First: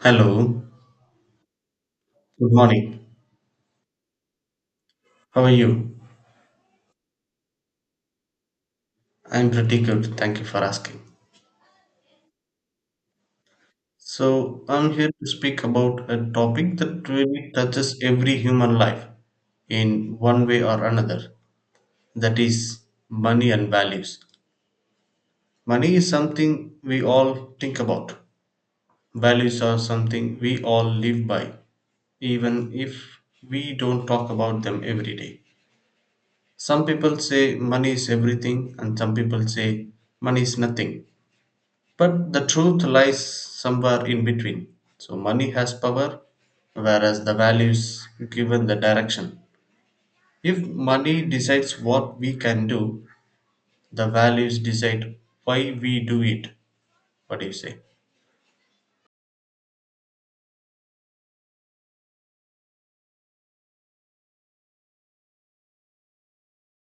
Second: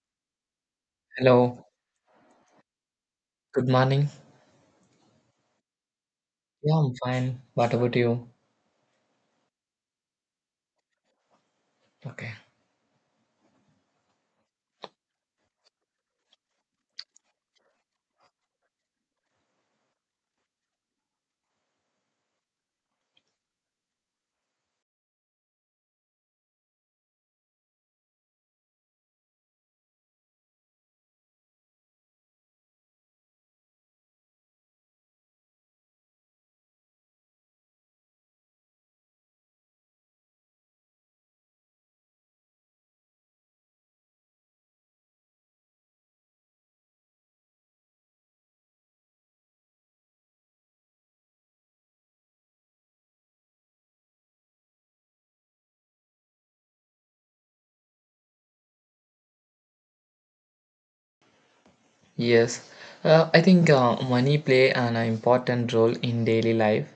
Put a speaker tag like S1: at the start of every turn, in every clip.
S1: Hello,
S2: Hello,
S1: good morning.
S2: good morning.
S1: How are you?
S2: Yeah, I'm fine. What about you?
S1: I'm pretty good. Thank you for asking.
S2: Okay.
S1: So, I'm here to speak about a topic that really touches every human life in one way or another. That is money and values. Money is something we all think about. Values are something we all live by, even if we don't talk about them every day. Some people say money is everything, and some people say money is nothing. But the truth lies somewhere in between. So money has power, whereas the values given the direction. If money decides what we can do, the values decide why we do it. What do you say?
S2: Yes. I think money play an important role in daily life.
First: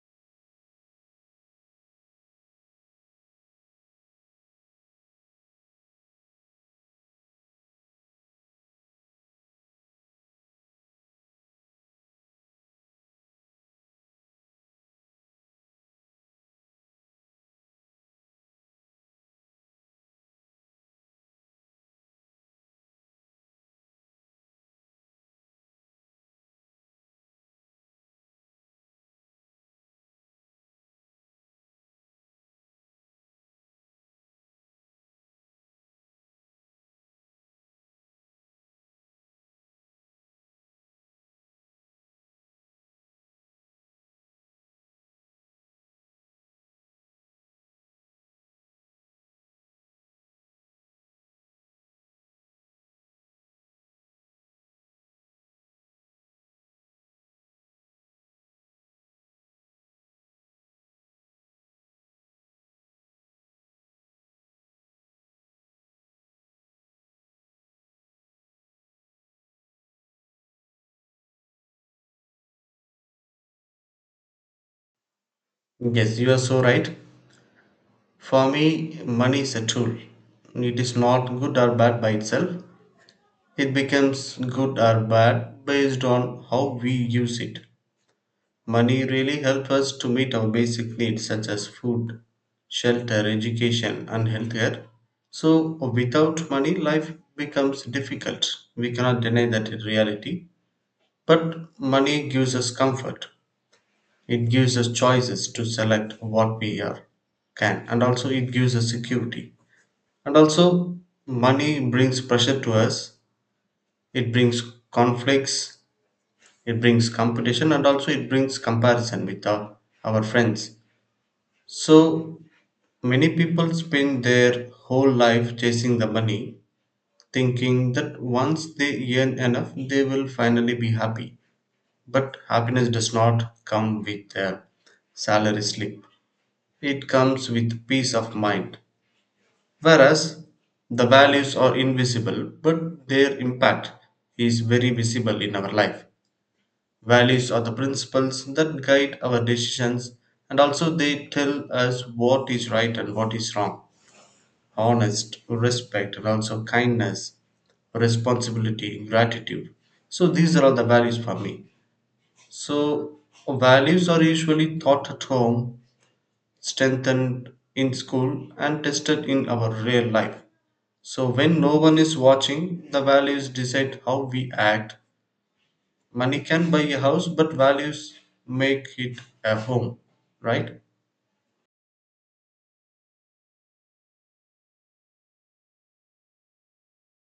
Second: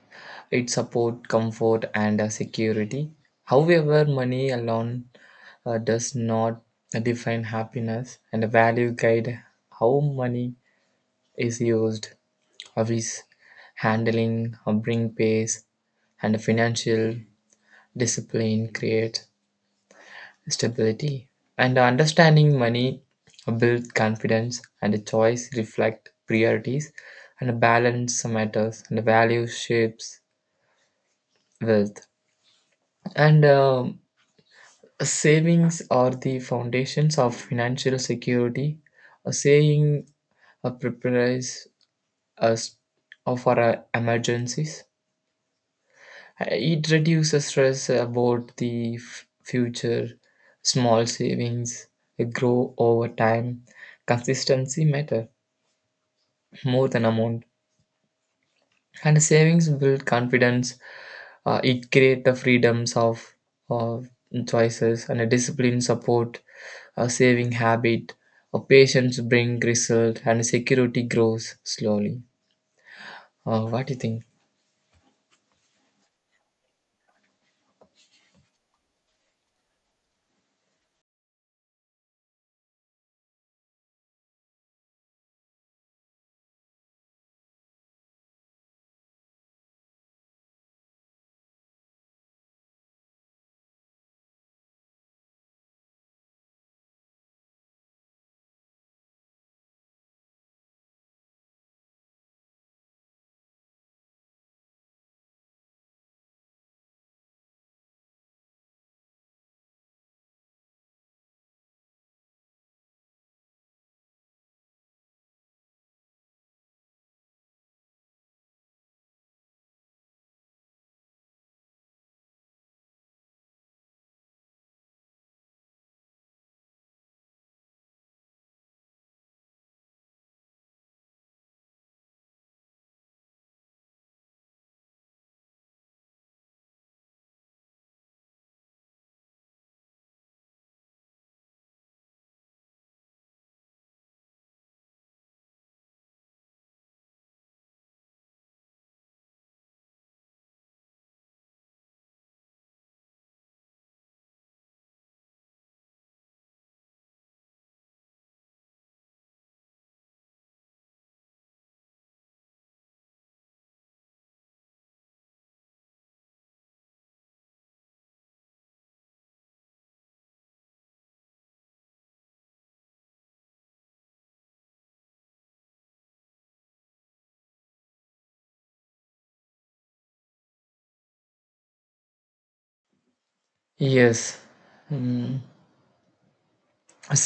S2: It support comfort and security. However, money alone does not define happiness, and value guide how money is used, of how is handling, how bring pace, and financial discipline create stability. And understanding money builds confidence, and a choice reflect priorities, and a balance matters, and value shapes wealth. And Savings are the foundations of financial security. A saving prepares us for emergencies. It reduces stress about the future. Small savings grow over time. Consistency matter more than amount. And savings build confidence. It create the freedoms of choices, and a discipline support a saving habit. A patience bring result and security grows slowly. What do you think?
S1: Yes, you are so right. For me, money is a tool. It is not good or bad by itself. It becomes good or bad based on how we use it. Money really helps us to meet our basic needs such as food, shelter, education, and healthcare. So, without money, life becomes difficult. We cannot deny that in reality. But money gives us comfort, it gives us choices to select what we are, can, and also it gives us security. And also, money brings pressure to us, it brings conflicts, it brings competition, and also it brings comparison with our friends. So many people spend their whole life chasing the money, thinking that once they earn enough, they will finally be happy. But happiness does not come with a salary slip, it comes with peace of mind. Whereas the values are invisible, but their impact is very visible in our life. Values are the principles that guide our decisions, and also they tell us what is right and what is wrong: honest, respect, and also kindness, responsibility, gratitude. So these are all the values for me. So values are usually taught at home, strengthened in school, and tested in our real life. So when no one is watching, the values decide how we act. Money can buy a house, but values make it a home, right?
S2: Yes. Mm.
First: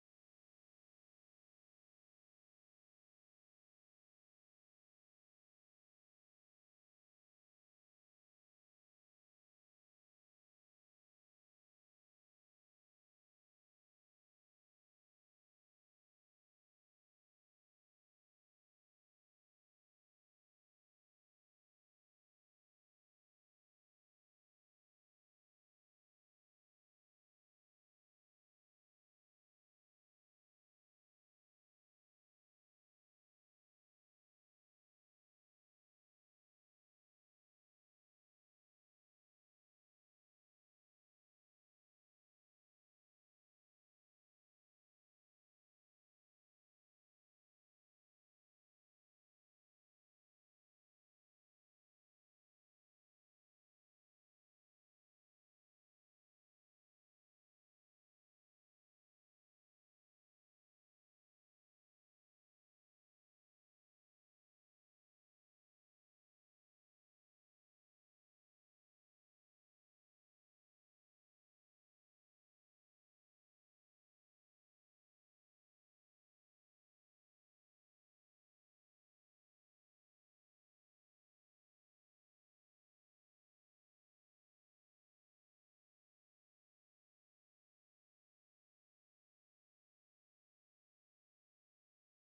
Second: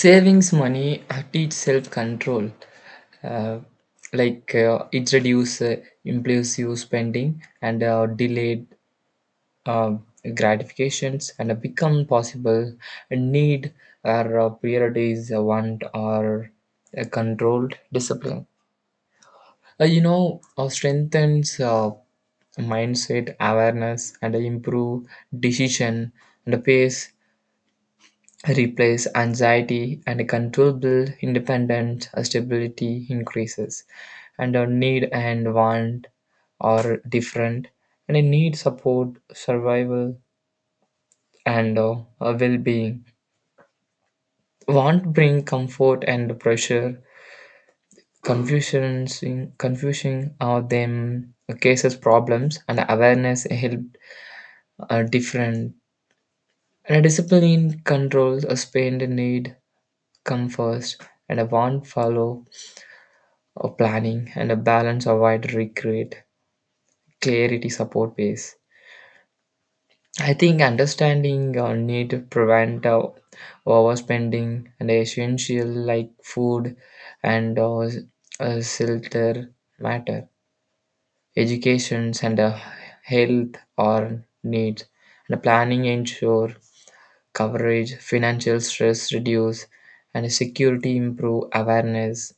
S2: Savings money teach self-control, uh, like it reduce impulsive spending, and delayed uh, gratifications, and become possible need, or priorities, want, or controlled discipline, strengthens mindset awareness, and improve decision, and pace replace anxiety, and controllable independent stability increases, and our need and want are different, and a need support survival and a well-being. Want bring comfort and pressure. Confusions in confusion are them cases problems, and awareness help are different, and a discipline controls a spend, and need come first, and a want follow. Planning and a balance avoid regret. Clarity support base. I think understanding need to prevent overspending, and essential like food and shelter matter. Educations and health are needs, and planning ensure coverage. Financial stress reduce and security improve. Awareness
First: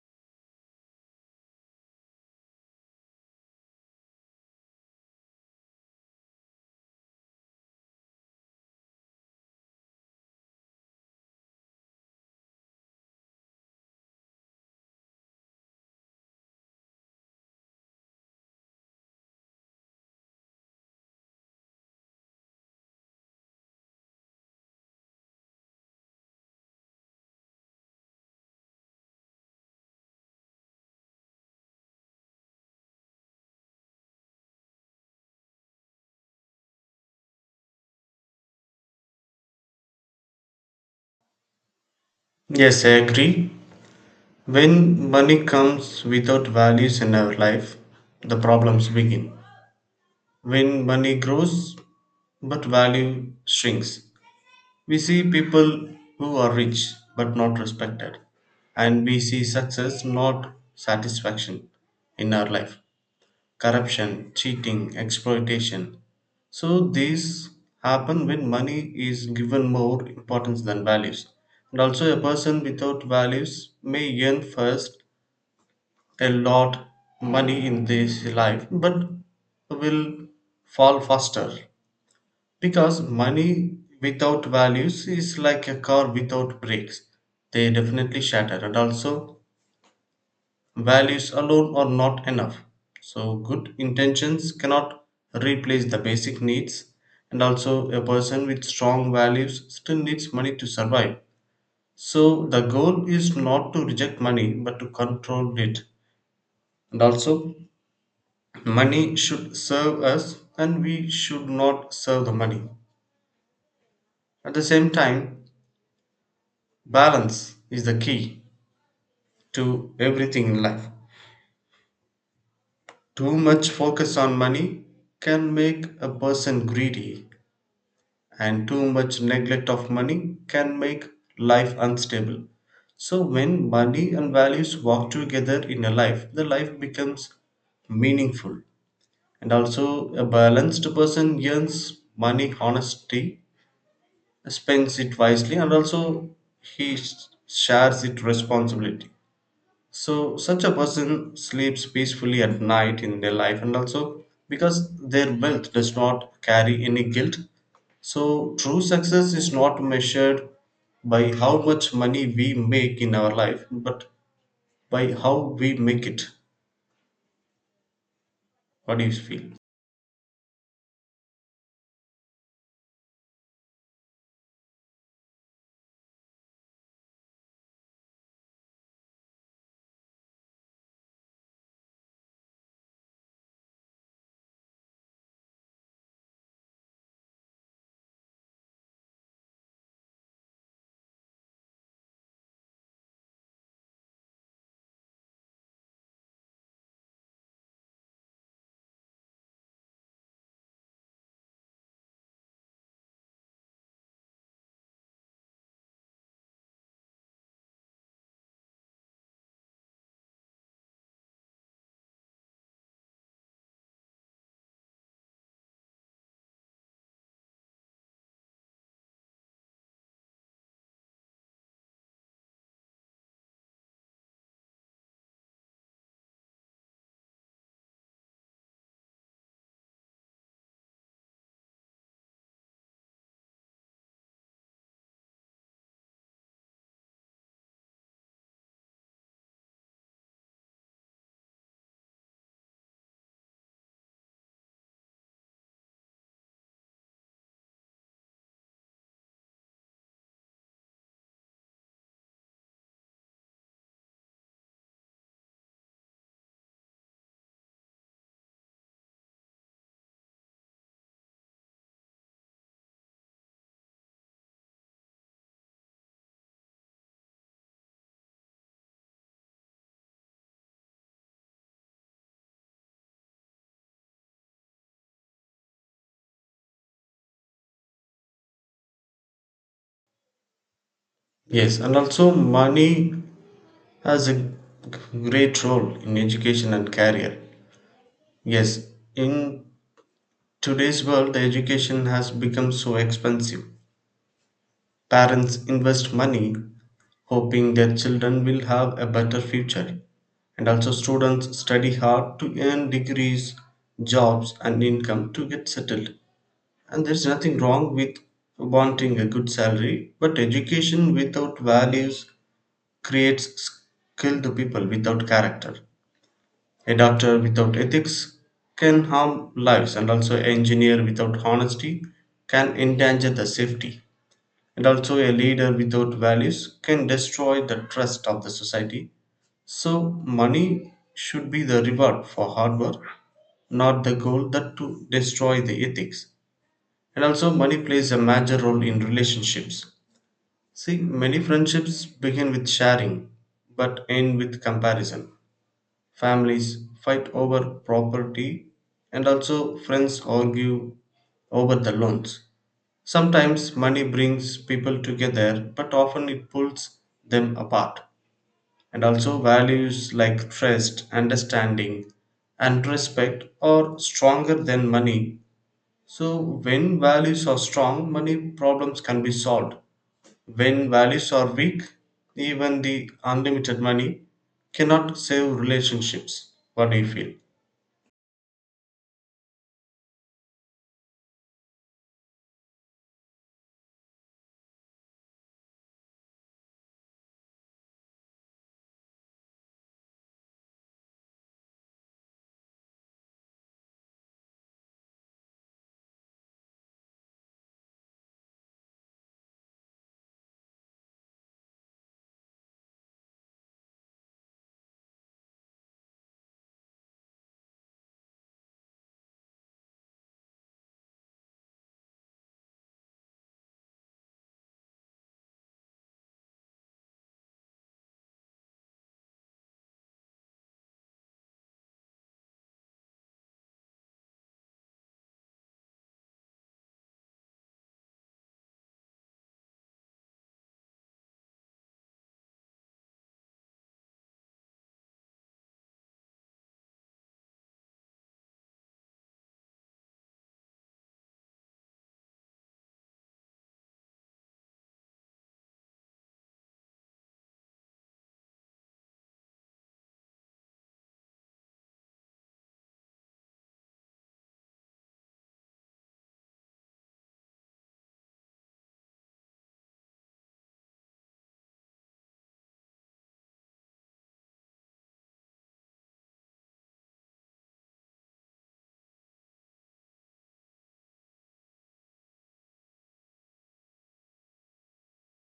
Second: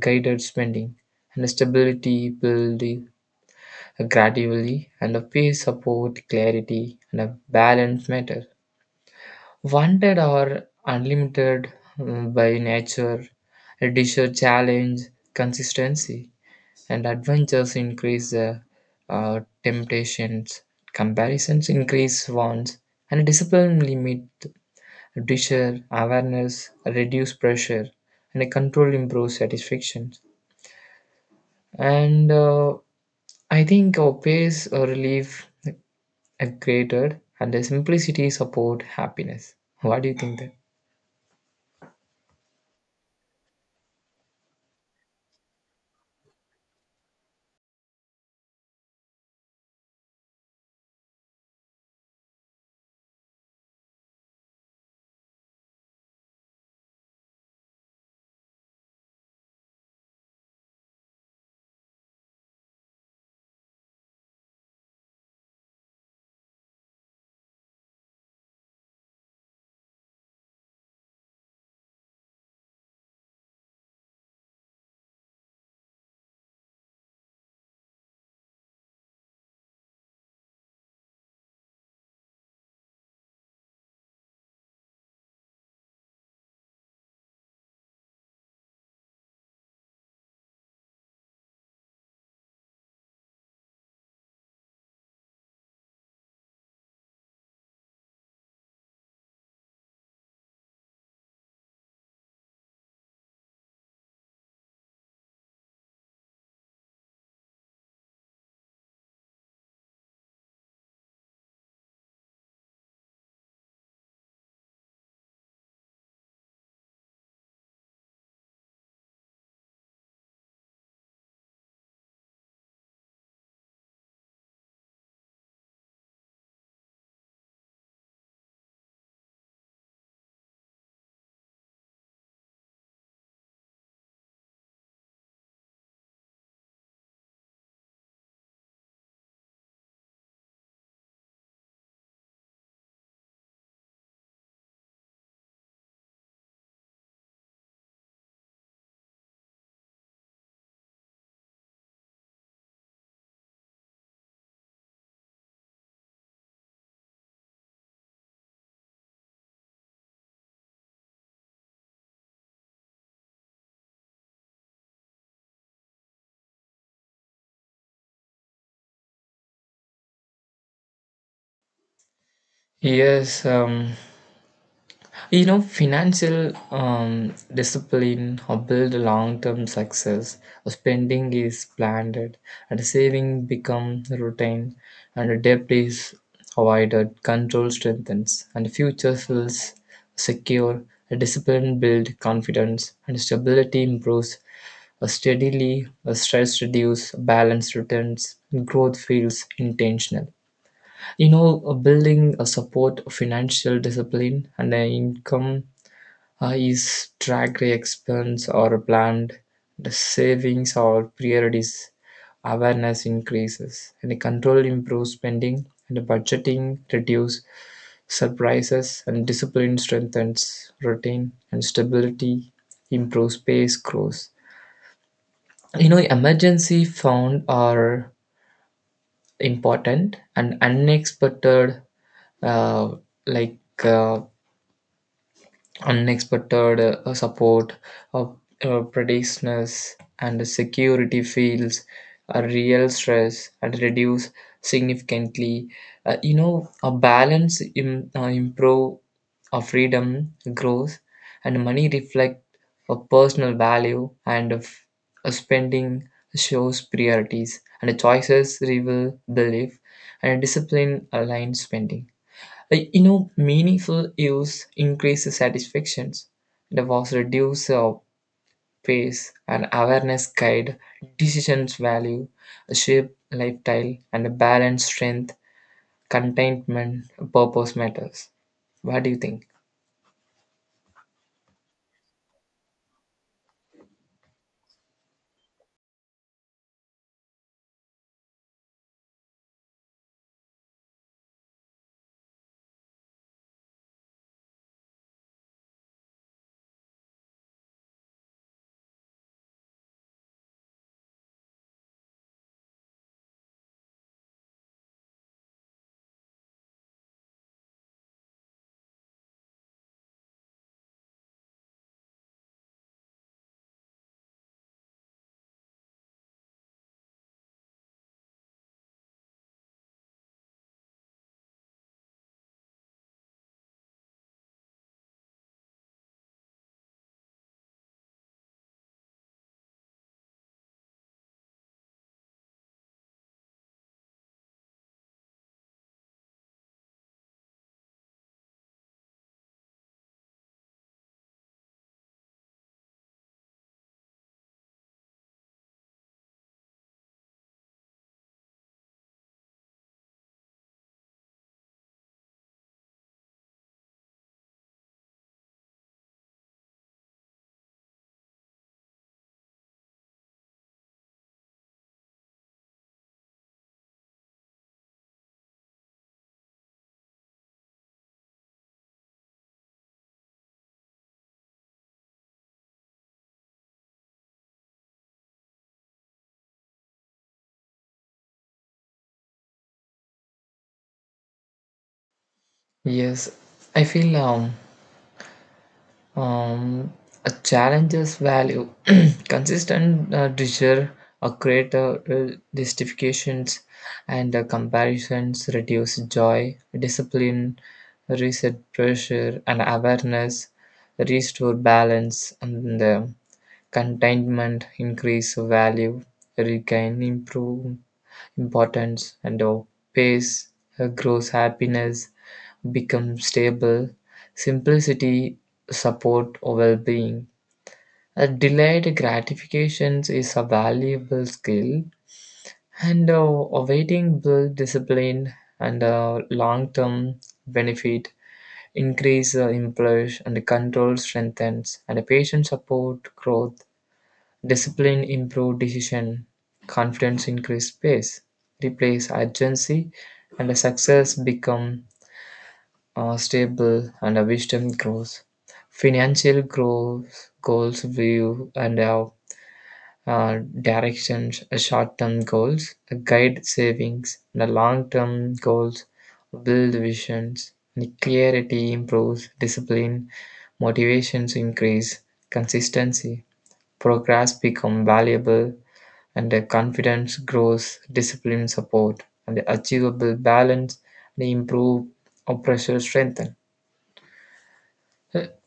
S2: guided spending, and stability build gradually, and a peace, support, clarity, and a balanced matter. Wanted or unlimited, mm, by nature, a desire challenge, consistency, and adventures increase the temptations, comparisons increase wants, and discipline limit desire, awareness, reduce pressure, and a control improves satisfaction. And I think our pace or relief and created, and the simplicity support happiness. What do you think that?
S1: Yes, I agree. When money comes without values in our life, the problems begin. When money grows but value shrinks, we see people who are rich but not respected, and we see success not satisfaction in our life. Corruption, cheating, exploitation. So these happen when money is given more importance than values. And also, a person without values may yearn first a lot money in this life but will fall faster because money without values is like a car without brakes. They definitely shatter. And also values alone are not enough, so good intentions cannot replace the basic needs, and also a person with strong values still needs money to survive. So the goal is not to reject money but to control it. And also money should serve us and we should not serve the money. At the same time, balance is the key to everything in life. Too much focus on money can make a person greedy, and too much neglect of money can make life unstable. So, when money and values walk together in a life, the life becomes meaningful. And also, a balanced person earns money honesty, spends it wisely, and also he sh- shares it responsibility. So such a person sleeps peacefully at night in their life, and also because their wealth does not carry any guilt. So true success is not measured by how much money we make in our life, but by how we make it. What do you feel?
S2: Yes. You know, financial discipline or build long term success. Spending is planned, and saving become routine, and debt is avoided. Control strengthens, and future feels secure. Discipline build confidence, and stability improves. Steadily, stress reduce. Balance returns, and growth feels intentional. Building a support financial discipline and an income, is track expense or planned, the savings or priorities, awareness increases, and the control improves spending, and the budgeting reduce surprises, and discipline strengthens routine, and stability improves space growth. You know, emergency fund are important and unexpected, uh, like uh, unexpected support of practitioners and security fields a real stress and reduce significantly. You know, a balance improve a freedom growth, and money reflect a personal value, and of a spending shows priorities, and the choices reveal the life, and discipline aligned spending, meaningful use increases satisfactions. The was reduce of pace, and awareness guide decisions value, shape lifestyle, and balance strength, contentment, purpose matters. What do you think?
S1: Yes, and also money has great role in education and career. Yes, in today's world education has become so expensive. Parents invest money hoping their children will have a better future, and also students study hard to earn degrees, jobs, and income to get settled. And there's nothing wrong with wanting a good salary, but education without values creates skilled people without character. A doctor without ethics can harm lives, and also an engineer without honesty can endanger the safety. And also, a leader without values can destroy the trust of the society. So, money should be the reward for hard work, not the goal that to destroy the ethics. And also, money plays a major role in relationships. See, many friendships begin with sharing but end with comparison. Families fight over property, and also friends argue over the loans. Sometimes money brings people together, but often it pulls them apart. And also, values like trust, understanding, and respect are stronger than money. So, when values are strong, money problems can be solved. When values are weak, even the unlimited money cannot save relationships. What do you feel?
S2: Yes, I feel Um, a challenge's value. Consistent desire, a greater justifications, and comparisons reduce joy, discipline, reset pressure, and awareness, restore balance, and contentment, increase value, regain, improve importance, and pace, grows happiness, become stable, simplicity support well-being. A delayed gratifications is a valuable skill, and awaiting build discipline, and long-term benefit increase employees, and control strengthens, and patient support growth. Discipline improve decision, confidence increase pace, replace urgency, and success become stable, and a wisdom grows. Financial growth goals view and have directions. Short-term goals guide savings, and the long-term goals build visions. The clarity improves, discipline, motivations increase, consistency, progress become valuable, and the confidence grows. Discipline support, and the achievable balance and improve or pressure strengthen.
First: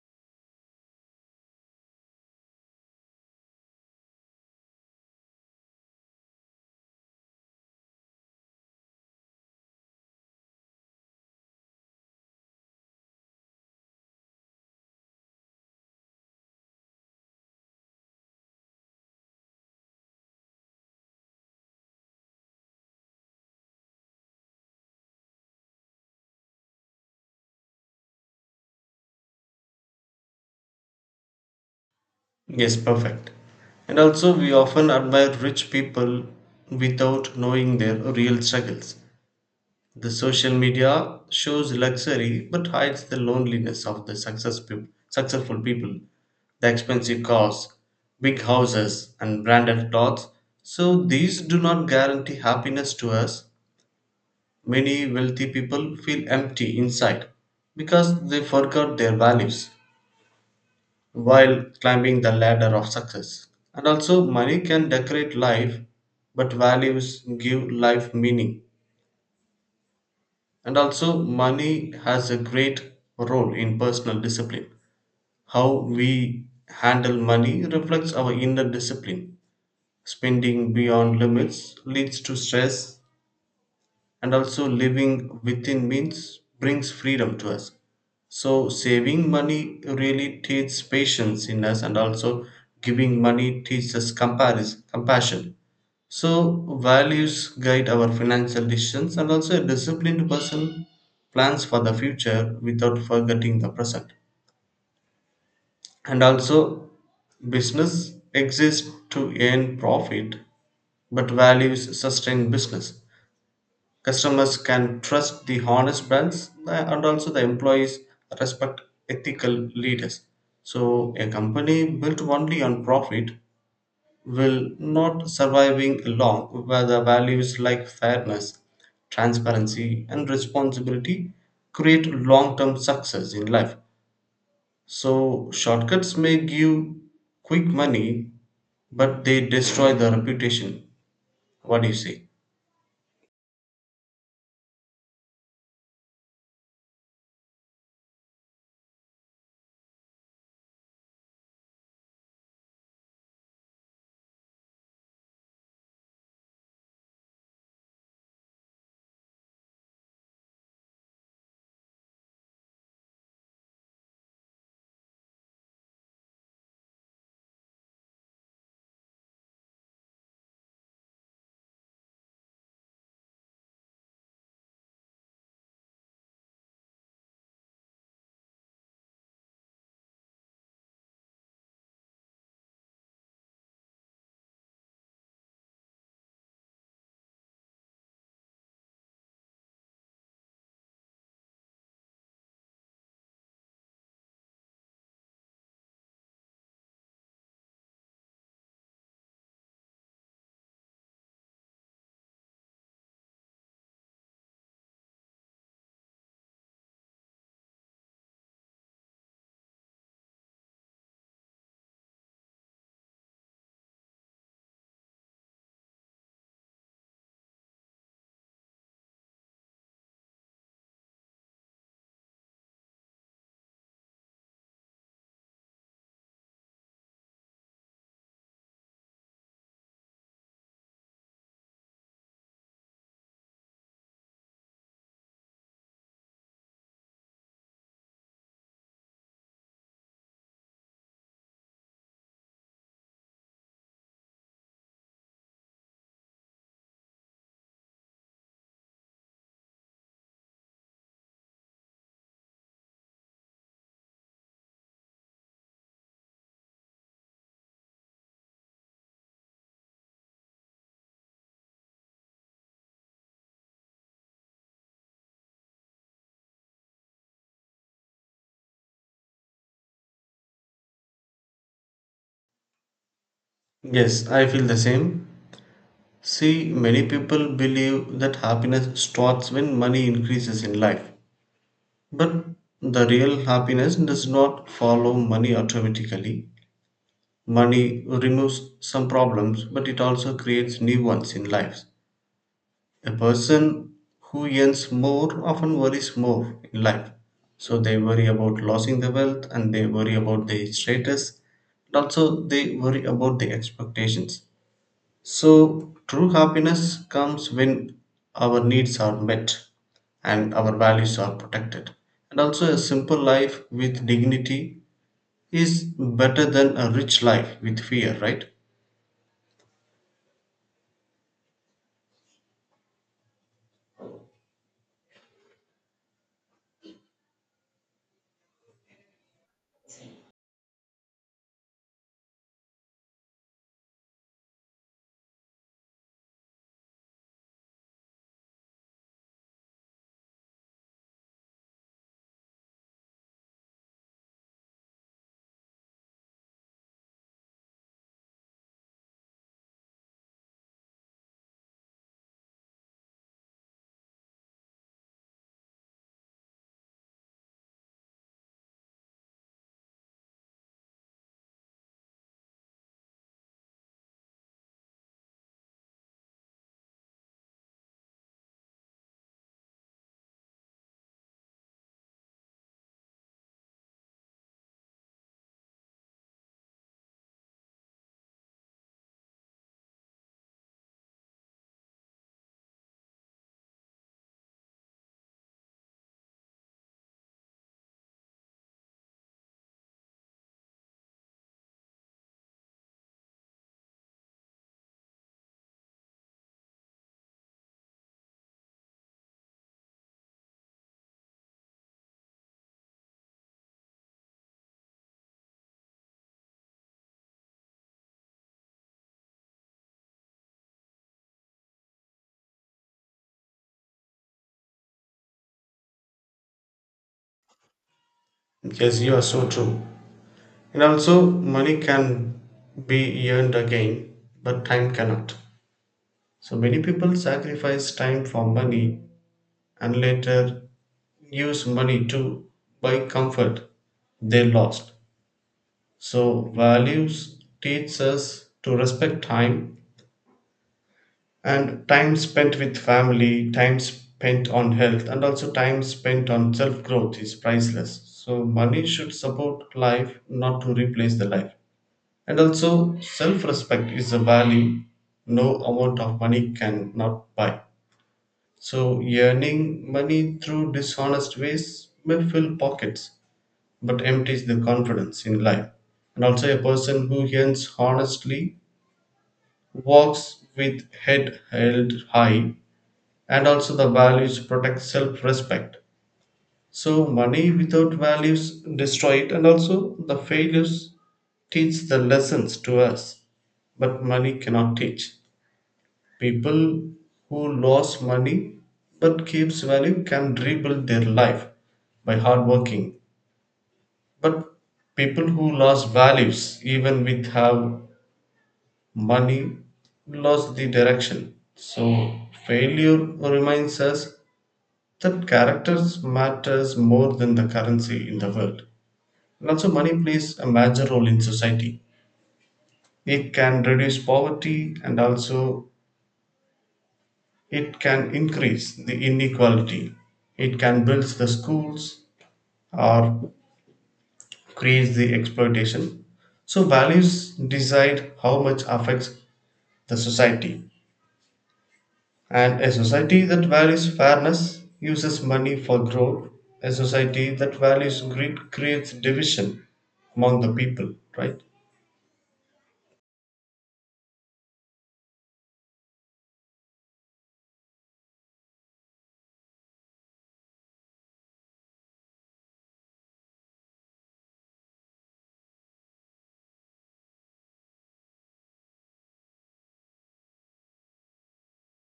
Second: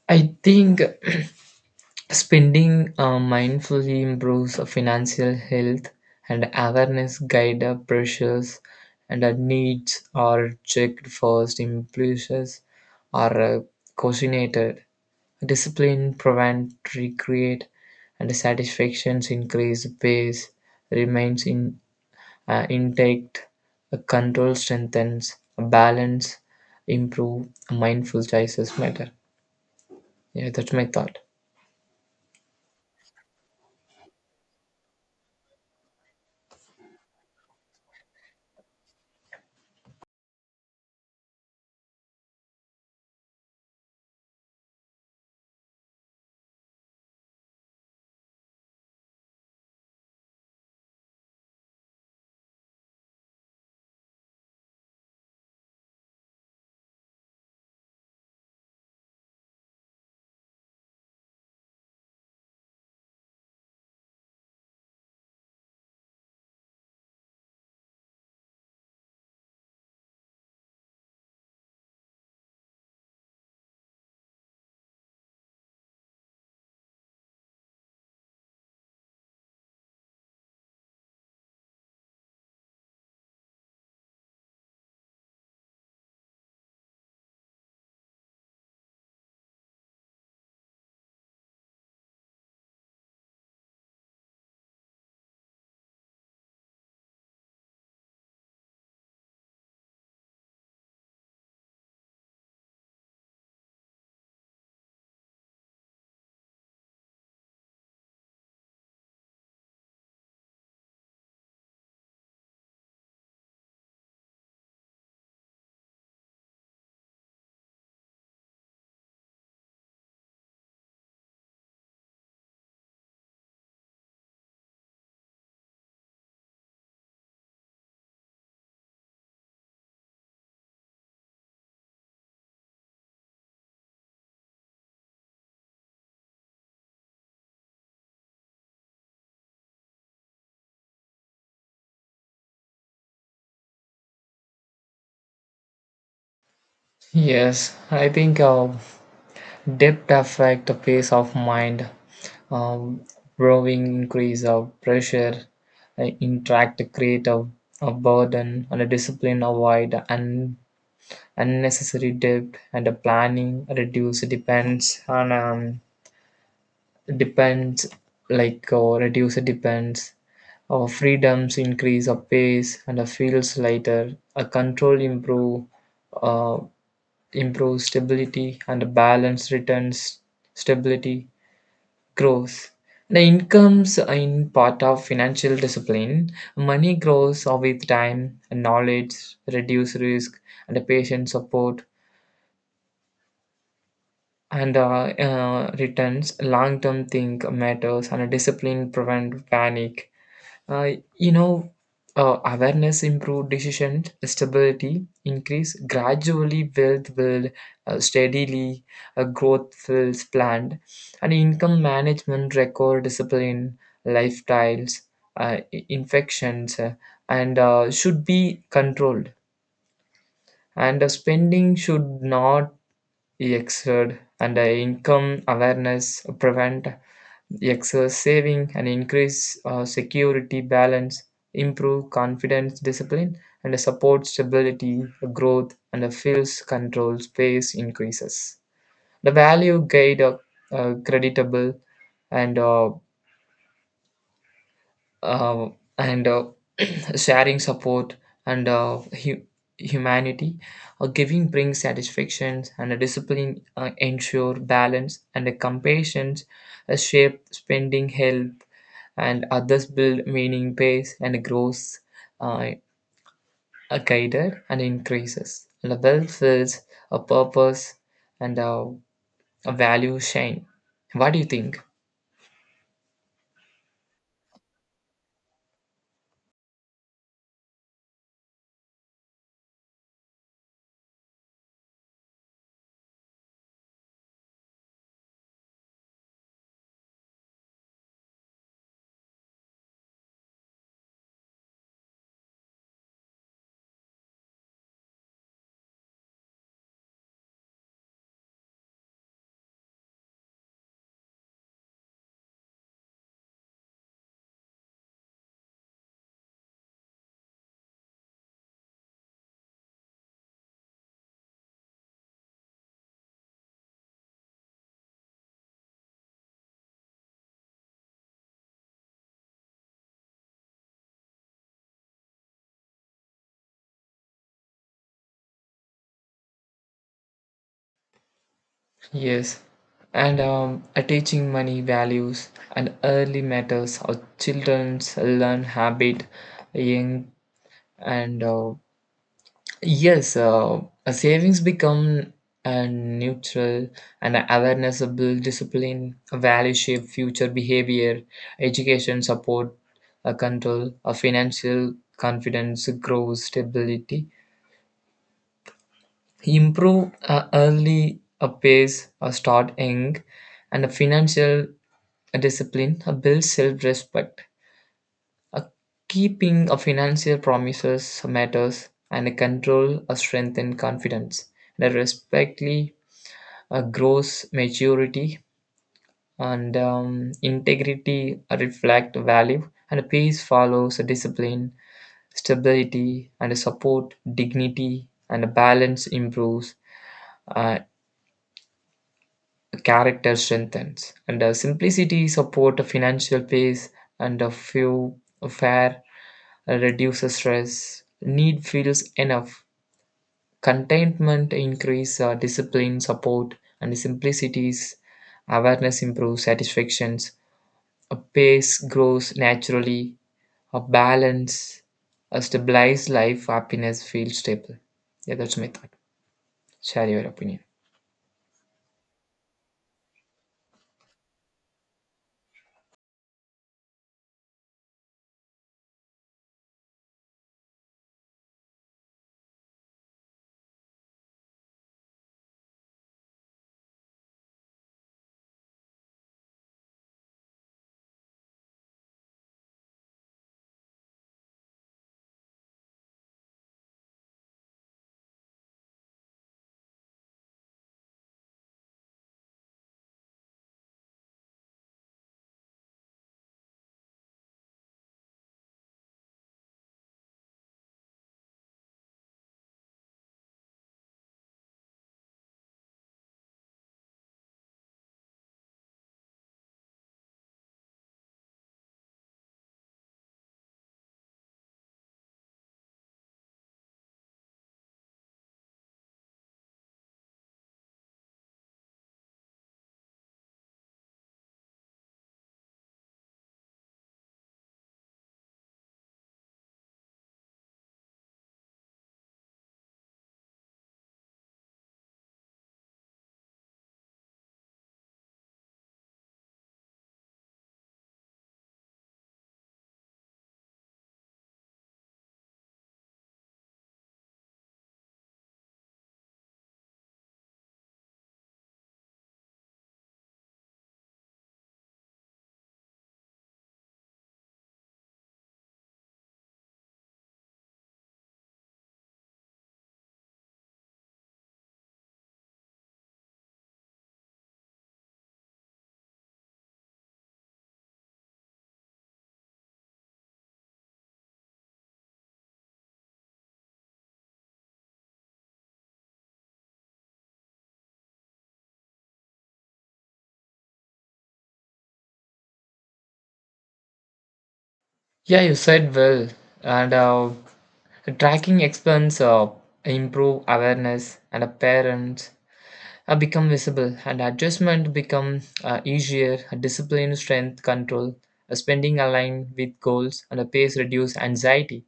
S2: I think spending mindfully improves financial health, and awareness guide our pressures, and our needs are checked first. Impulses are cautionated, discipline prevent recreate, and satisfactions increase pace remains in intact, control strengthens, balance improve, mindful choices matter. Yeah, that's my thought.
S1: Yes, perfect. And also, we often admire rich people without knowing their real struggles. The social media shows luxury but hides the loneliness of the successful people, the expensive cars, big houses, and branded clothes. So, these do not guarantee happiness to us. Many wealthy people feel empty inside because they forgot their values while climbing the ladder of success. And also, money can decorate life, but values give life meaning. And also, money has a great role in personal discipline. How we handle money reflects our inner discipline. Spending beyond limits leads to stress, and also living within means brings freedom to us. So, saving money really teaches patience in us, and also giving money teaches compassion. So, values guide our financial decisions, and also a disciplined person plans for the future without forgetting the present. And also, business exists to earn profit, but values sustain business. Customers can trust the honest brands, and also the employees respect ethical leaders. So a company built only on profit will not surviving long, where the values like fairness, transparency and responsibility create long-term success in life. So shortcuts may give quick money, but they destroy the reputation. What do you say?
S2: Yes, I think depth affect the peace of mind. um, Growing increase of pressure, interact create a burden, and a discipline avoid unnecessary debt, and a planning reduce depends on depends like reduce depends or freedoms, increase of pace and feels lighter. A control improve. Uh, Improves stability, and balance returns stability growth. The incomes in part of financial discipline money grows with time. Knowledge reduce risk and patient support, and returns long-term think matters, and discipline prevent panic. Uh, you know, Awareness improve decision stability, increase gradually, wealth build steadily, growth feels planned, and income management record discipline, lifestyles, infections, and should be controlled. And spending should not exceed, and income awareness prevent excess saving, and increase security. Balance improve confidence discipline and support stability growth, and fills control space increases the value guide of creditable, and uh, uh, and sharing support, and hu- humanity. Giving brings satisfaction, and a discipline ensure balance, and a compassion a shape spending help and others build meaning base, and grows uh, guided and increases. And the wealth fills a purpose, and a value shine. What do you think?
S1: Yes, I feel the same. See, many people believe that happiness starts when money increases in life. But the real happiness does not follow money automatically. Money removes some problems, but it also creates new ones in life. A person who earns more often worries more in life. So they worry about losing the wealth, and they worry about their status. And also, they worry about their expectations. So, true happiness comes when our needs are met and our values are protected. And also, a simple life with dignity is better than a rich life with fear, right?
S2: Yes. And teaching money values and early matters, or children's learn habit young, and yes, a savings become a neutral and a awarenessable discipline, a value shape, future behavior, education support, a control, a financial confidence, growth, stability, improve early, a pace, a start young, and a financial discipline, a build self-respect. Uh, Keeping a financial promises matters, and a control a strength and confidence. And a respectly grows maturity, and integrity reflect value, and a peace follows a discipline, stability, and a support dignity, and a balance improves. Uh, Character strengthens, and simplicity support financial peace, and a few fair reduces stress. Need feels enough. Contentment increase discipline support and simplicities. Awareness improves satisfactions. A pace grows naturally. A balance, a stabilized life, happiness feels stable. Yeah, that's my thought. Share your opinion.
S1: Yes, you are so true. And also, money can be earned again, but time cannot. So, many people sacrifice time for money and later use money to buy comfort they lost. So, values teach us to respect time, and time spent with family, time spent on health, and also time spent on self growth is priceless. So, money should support life, not to replace the life. And also, self respect is a value no amount of money can not buy. So, earning money through dishonest ways may fill pockets but empties the confidence in life. And also, a person who earns honestly walks with head held high, and also the values protect self-respect. So money without values destroy it. And also the failures teach the lessons to us, but money cannot teach. People who lost money but keeps value can rebuild their life by hard working, but people who lost values even with have money lost the direction. So failure reminds us that characters matters more than the currency in the world. And also money plays a major role in society. It can reduce poverty, and also it can increase the inequality. It can build the schools or create the exploitation. So values decide how much affects the society. And a society that values fairness uses money for growth. A society that values greed creates division among the people, right?
S2: Yeah, you said well. And Tracking expense improve awareness, and parents become visible, and adjustment become easier. Discipline, strength, control, spending aligned with goals, and a pace reduce anxiety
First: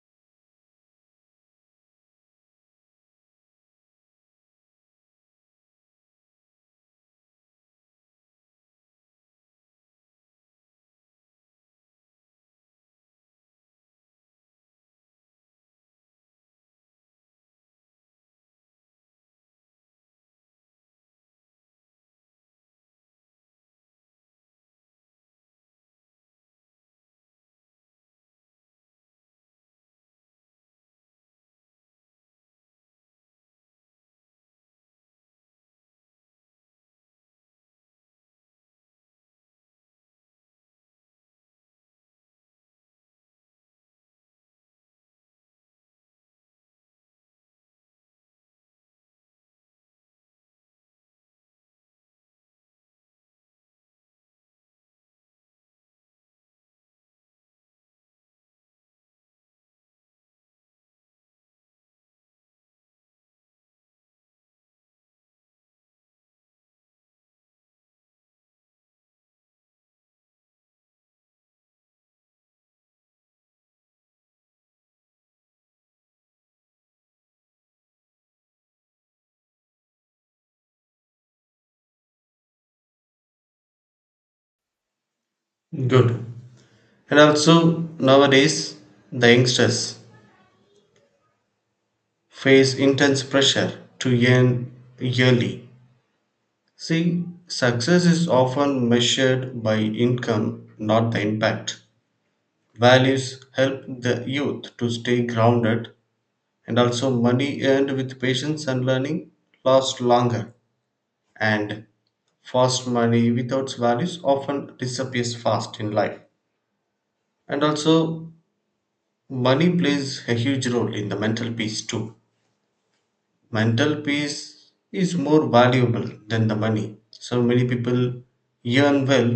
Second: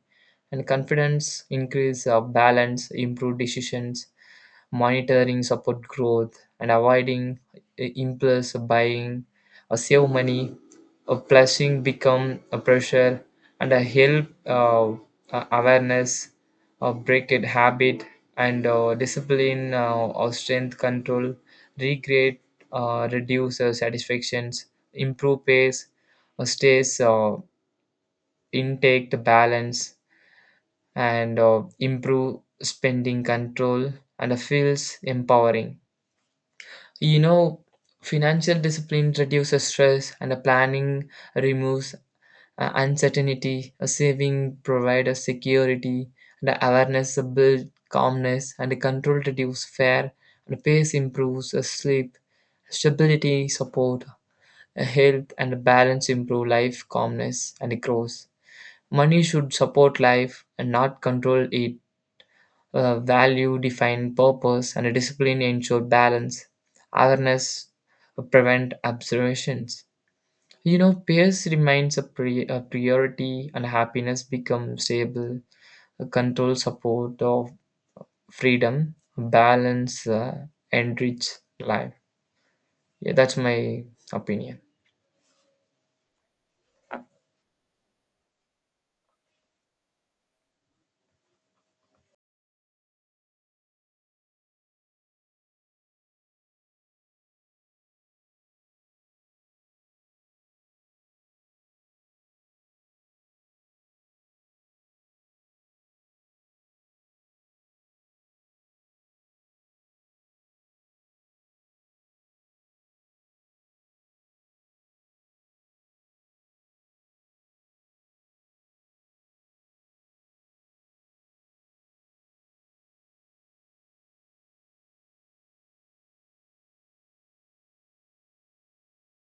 S2: and confidence increase balance, improve decisions monitoring support growth, and avoiding impulse buying save money. Plushing become a pressure, and a help awareness break it habit, and discipline or strength control recreate, reduce satisfactions, improve pace stays intake the balance, and improve spending control, and feels empowering. You know, financial discipline reduces stress, and a planning removes uncertainty, a saving provides a security, and a awareness builds calmness, and a control reduces fear, and pace improves a sleep, stability support, a health, and a balance improve life calmness and growth. Money should support life and not control it. Value define purpose, and discipline ensure balance. Awareness prevent observations. You know, peers remains a priority, and happiness becomes stable. A control support of freedom, balance, enrich life. Yeah, that's my opinion.
S1: Good. And also, nowadays, the youngsters face intense pressure to earn yearly. See, success is often measured by income, not the impact. Values help the youth to stay grounded, and also money earned with patience and learning lasts longer, and fast money without values often disappears fast in life. And also money plays a huge role in the mental peace too. Mental peace is more valuable than the money. So many people earn well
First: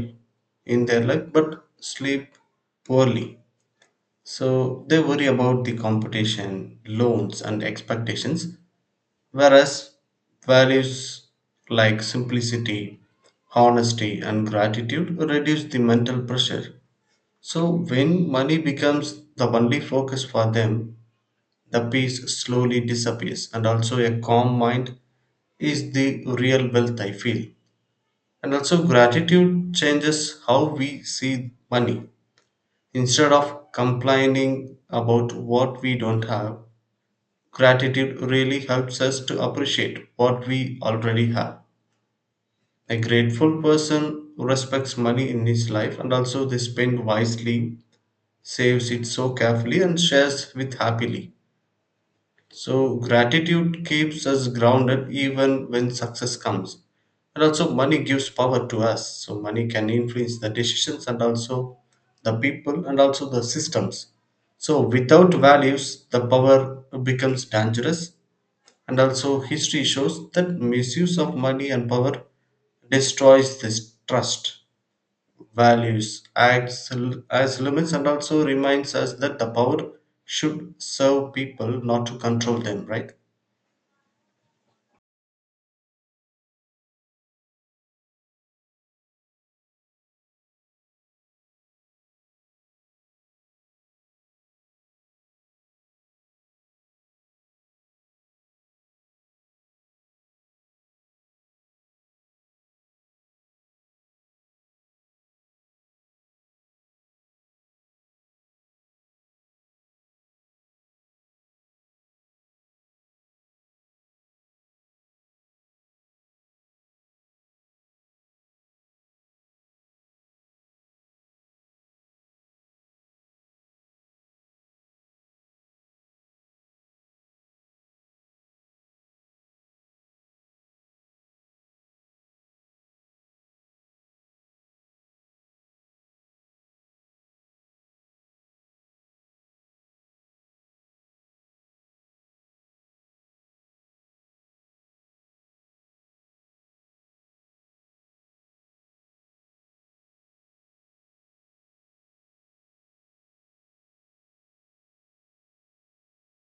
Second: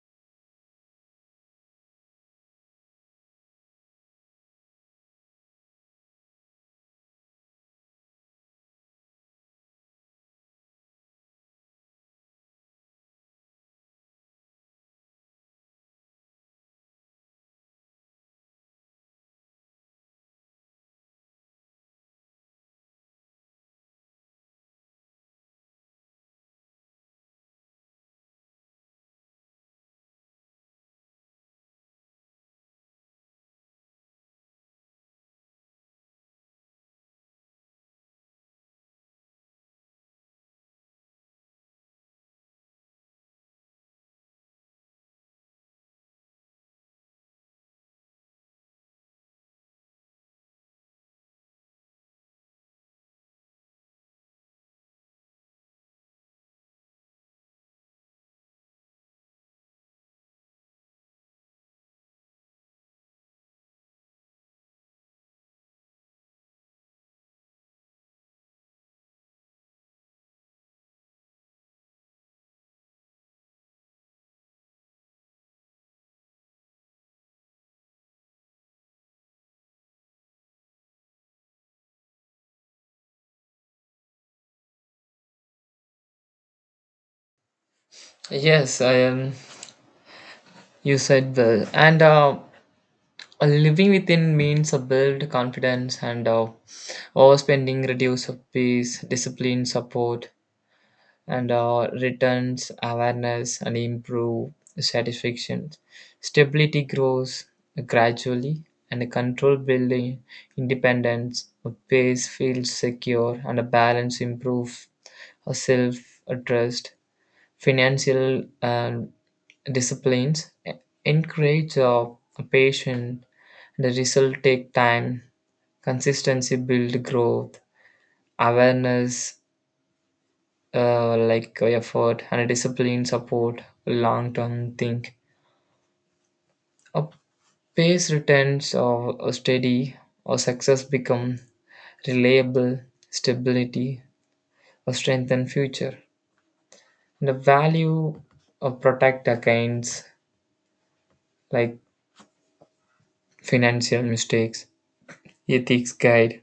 S1: in their life but sleep poorly. So they worry about the competition, loans, and expectations. Whereas values like simplicity, honesty, and gratitude reduce the mental pressure. So, when money becomes the only focus for them, the peace slowly disappears, and also a calm mind is the real wealth, I feel. And also, gratitude changes how we see money. Instead of complaining about what we don't have, gratitude really helps us to appreciate what we already have. A grateful person respects money in his life, and also they spend wisely, saves it so carefully, and shares with happily. So, gratitude keeps us grounded even when success comes. And also, money gives power to us. So, money can influence the decisions, and also the people, and also the systems. So, without values, the power becomes dangerous. And also, history shows that misuse of money and power destroys this trust. Values acts as limits, and also reminds us that the power should serve people, not to control them, right?
S2: Yes, I am. You said well. And Living within means a build confidence, and overspending reduce of peace, discipline, support, and returns awareness and improve satisfaction. Stability grows gradually, and control building independence. A pace feels secure, and a balance improve a self trust. Financial disciplines encourage patience. The result take time. Consistency build growth. Awareness, effort and discipline support long term think. A pace returns or a steady or success become reliable stability or strengthen future. The value of protect against like financial mistakes ethics guide,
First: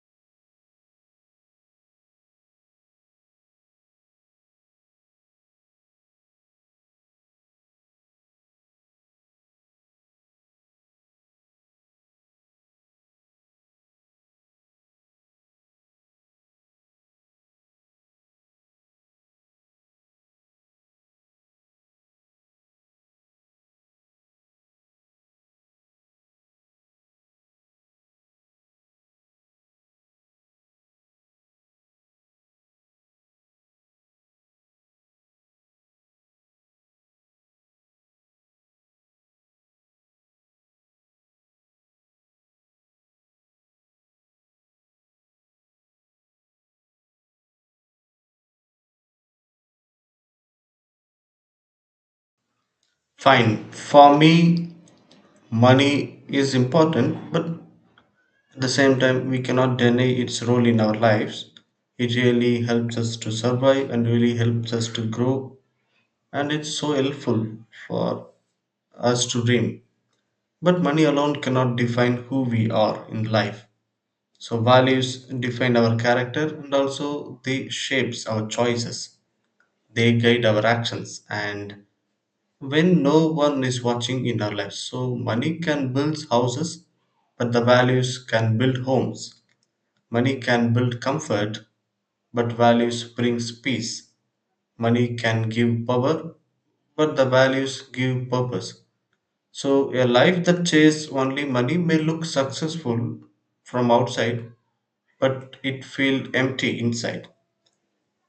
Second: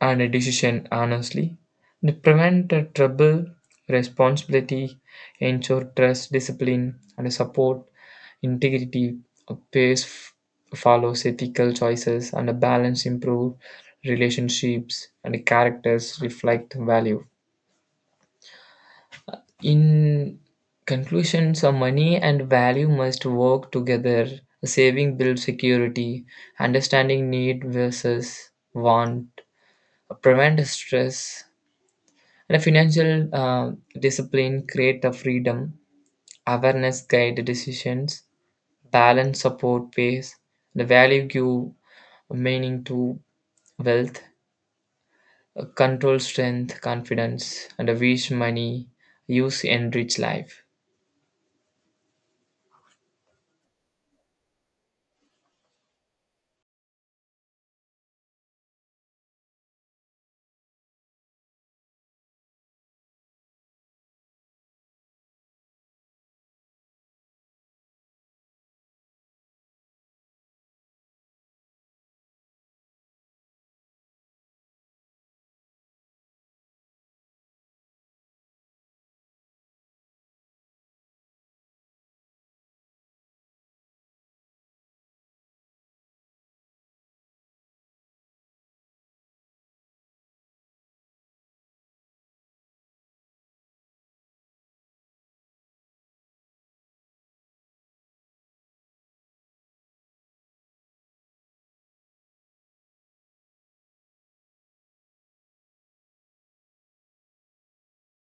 S2: and a decision honestly. They prevent trouble, responsibility, ensure trust, discipline, and support integrity. A pace follows ethical choices, and a balance improve relationships, and characters reflect value. In conclusion, so money and value must work together. Saving builds security, understanding need versus want, prevent stress, and financial discipline create the freedom. Awareness guide the decisions, balance support base, the value give meaning to wealth, control strength confidence, and a wish money use enrich life.
S1: Fine. For me money is important, but at the same time we cannot deny its role in our lives. It really helps us to survive and really helps us to grow, and it's so helpful for us to dream. But money alone cannot define who we are in life. So values define our character, and also they shapes our choices. They guide our actions and when no one is watching in our lives. So money can build houses, but the values can build homes. Money can build comfort, but values brings peace. Money can give power, but the values give purpose. So a life that chases only money may look successful from outside, but it feels empty inside.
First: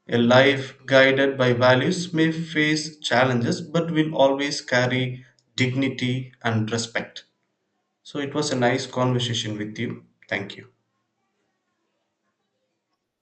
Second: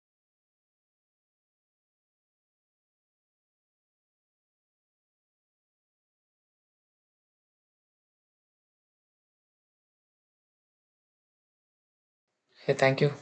S1: A life guided by values may face challenges but will always carry dignity and respect. So it was a nice conversation with you. Thank you.
S2: Yeah, thank you.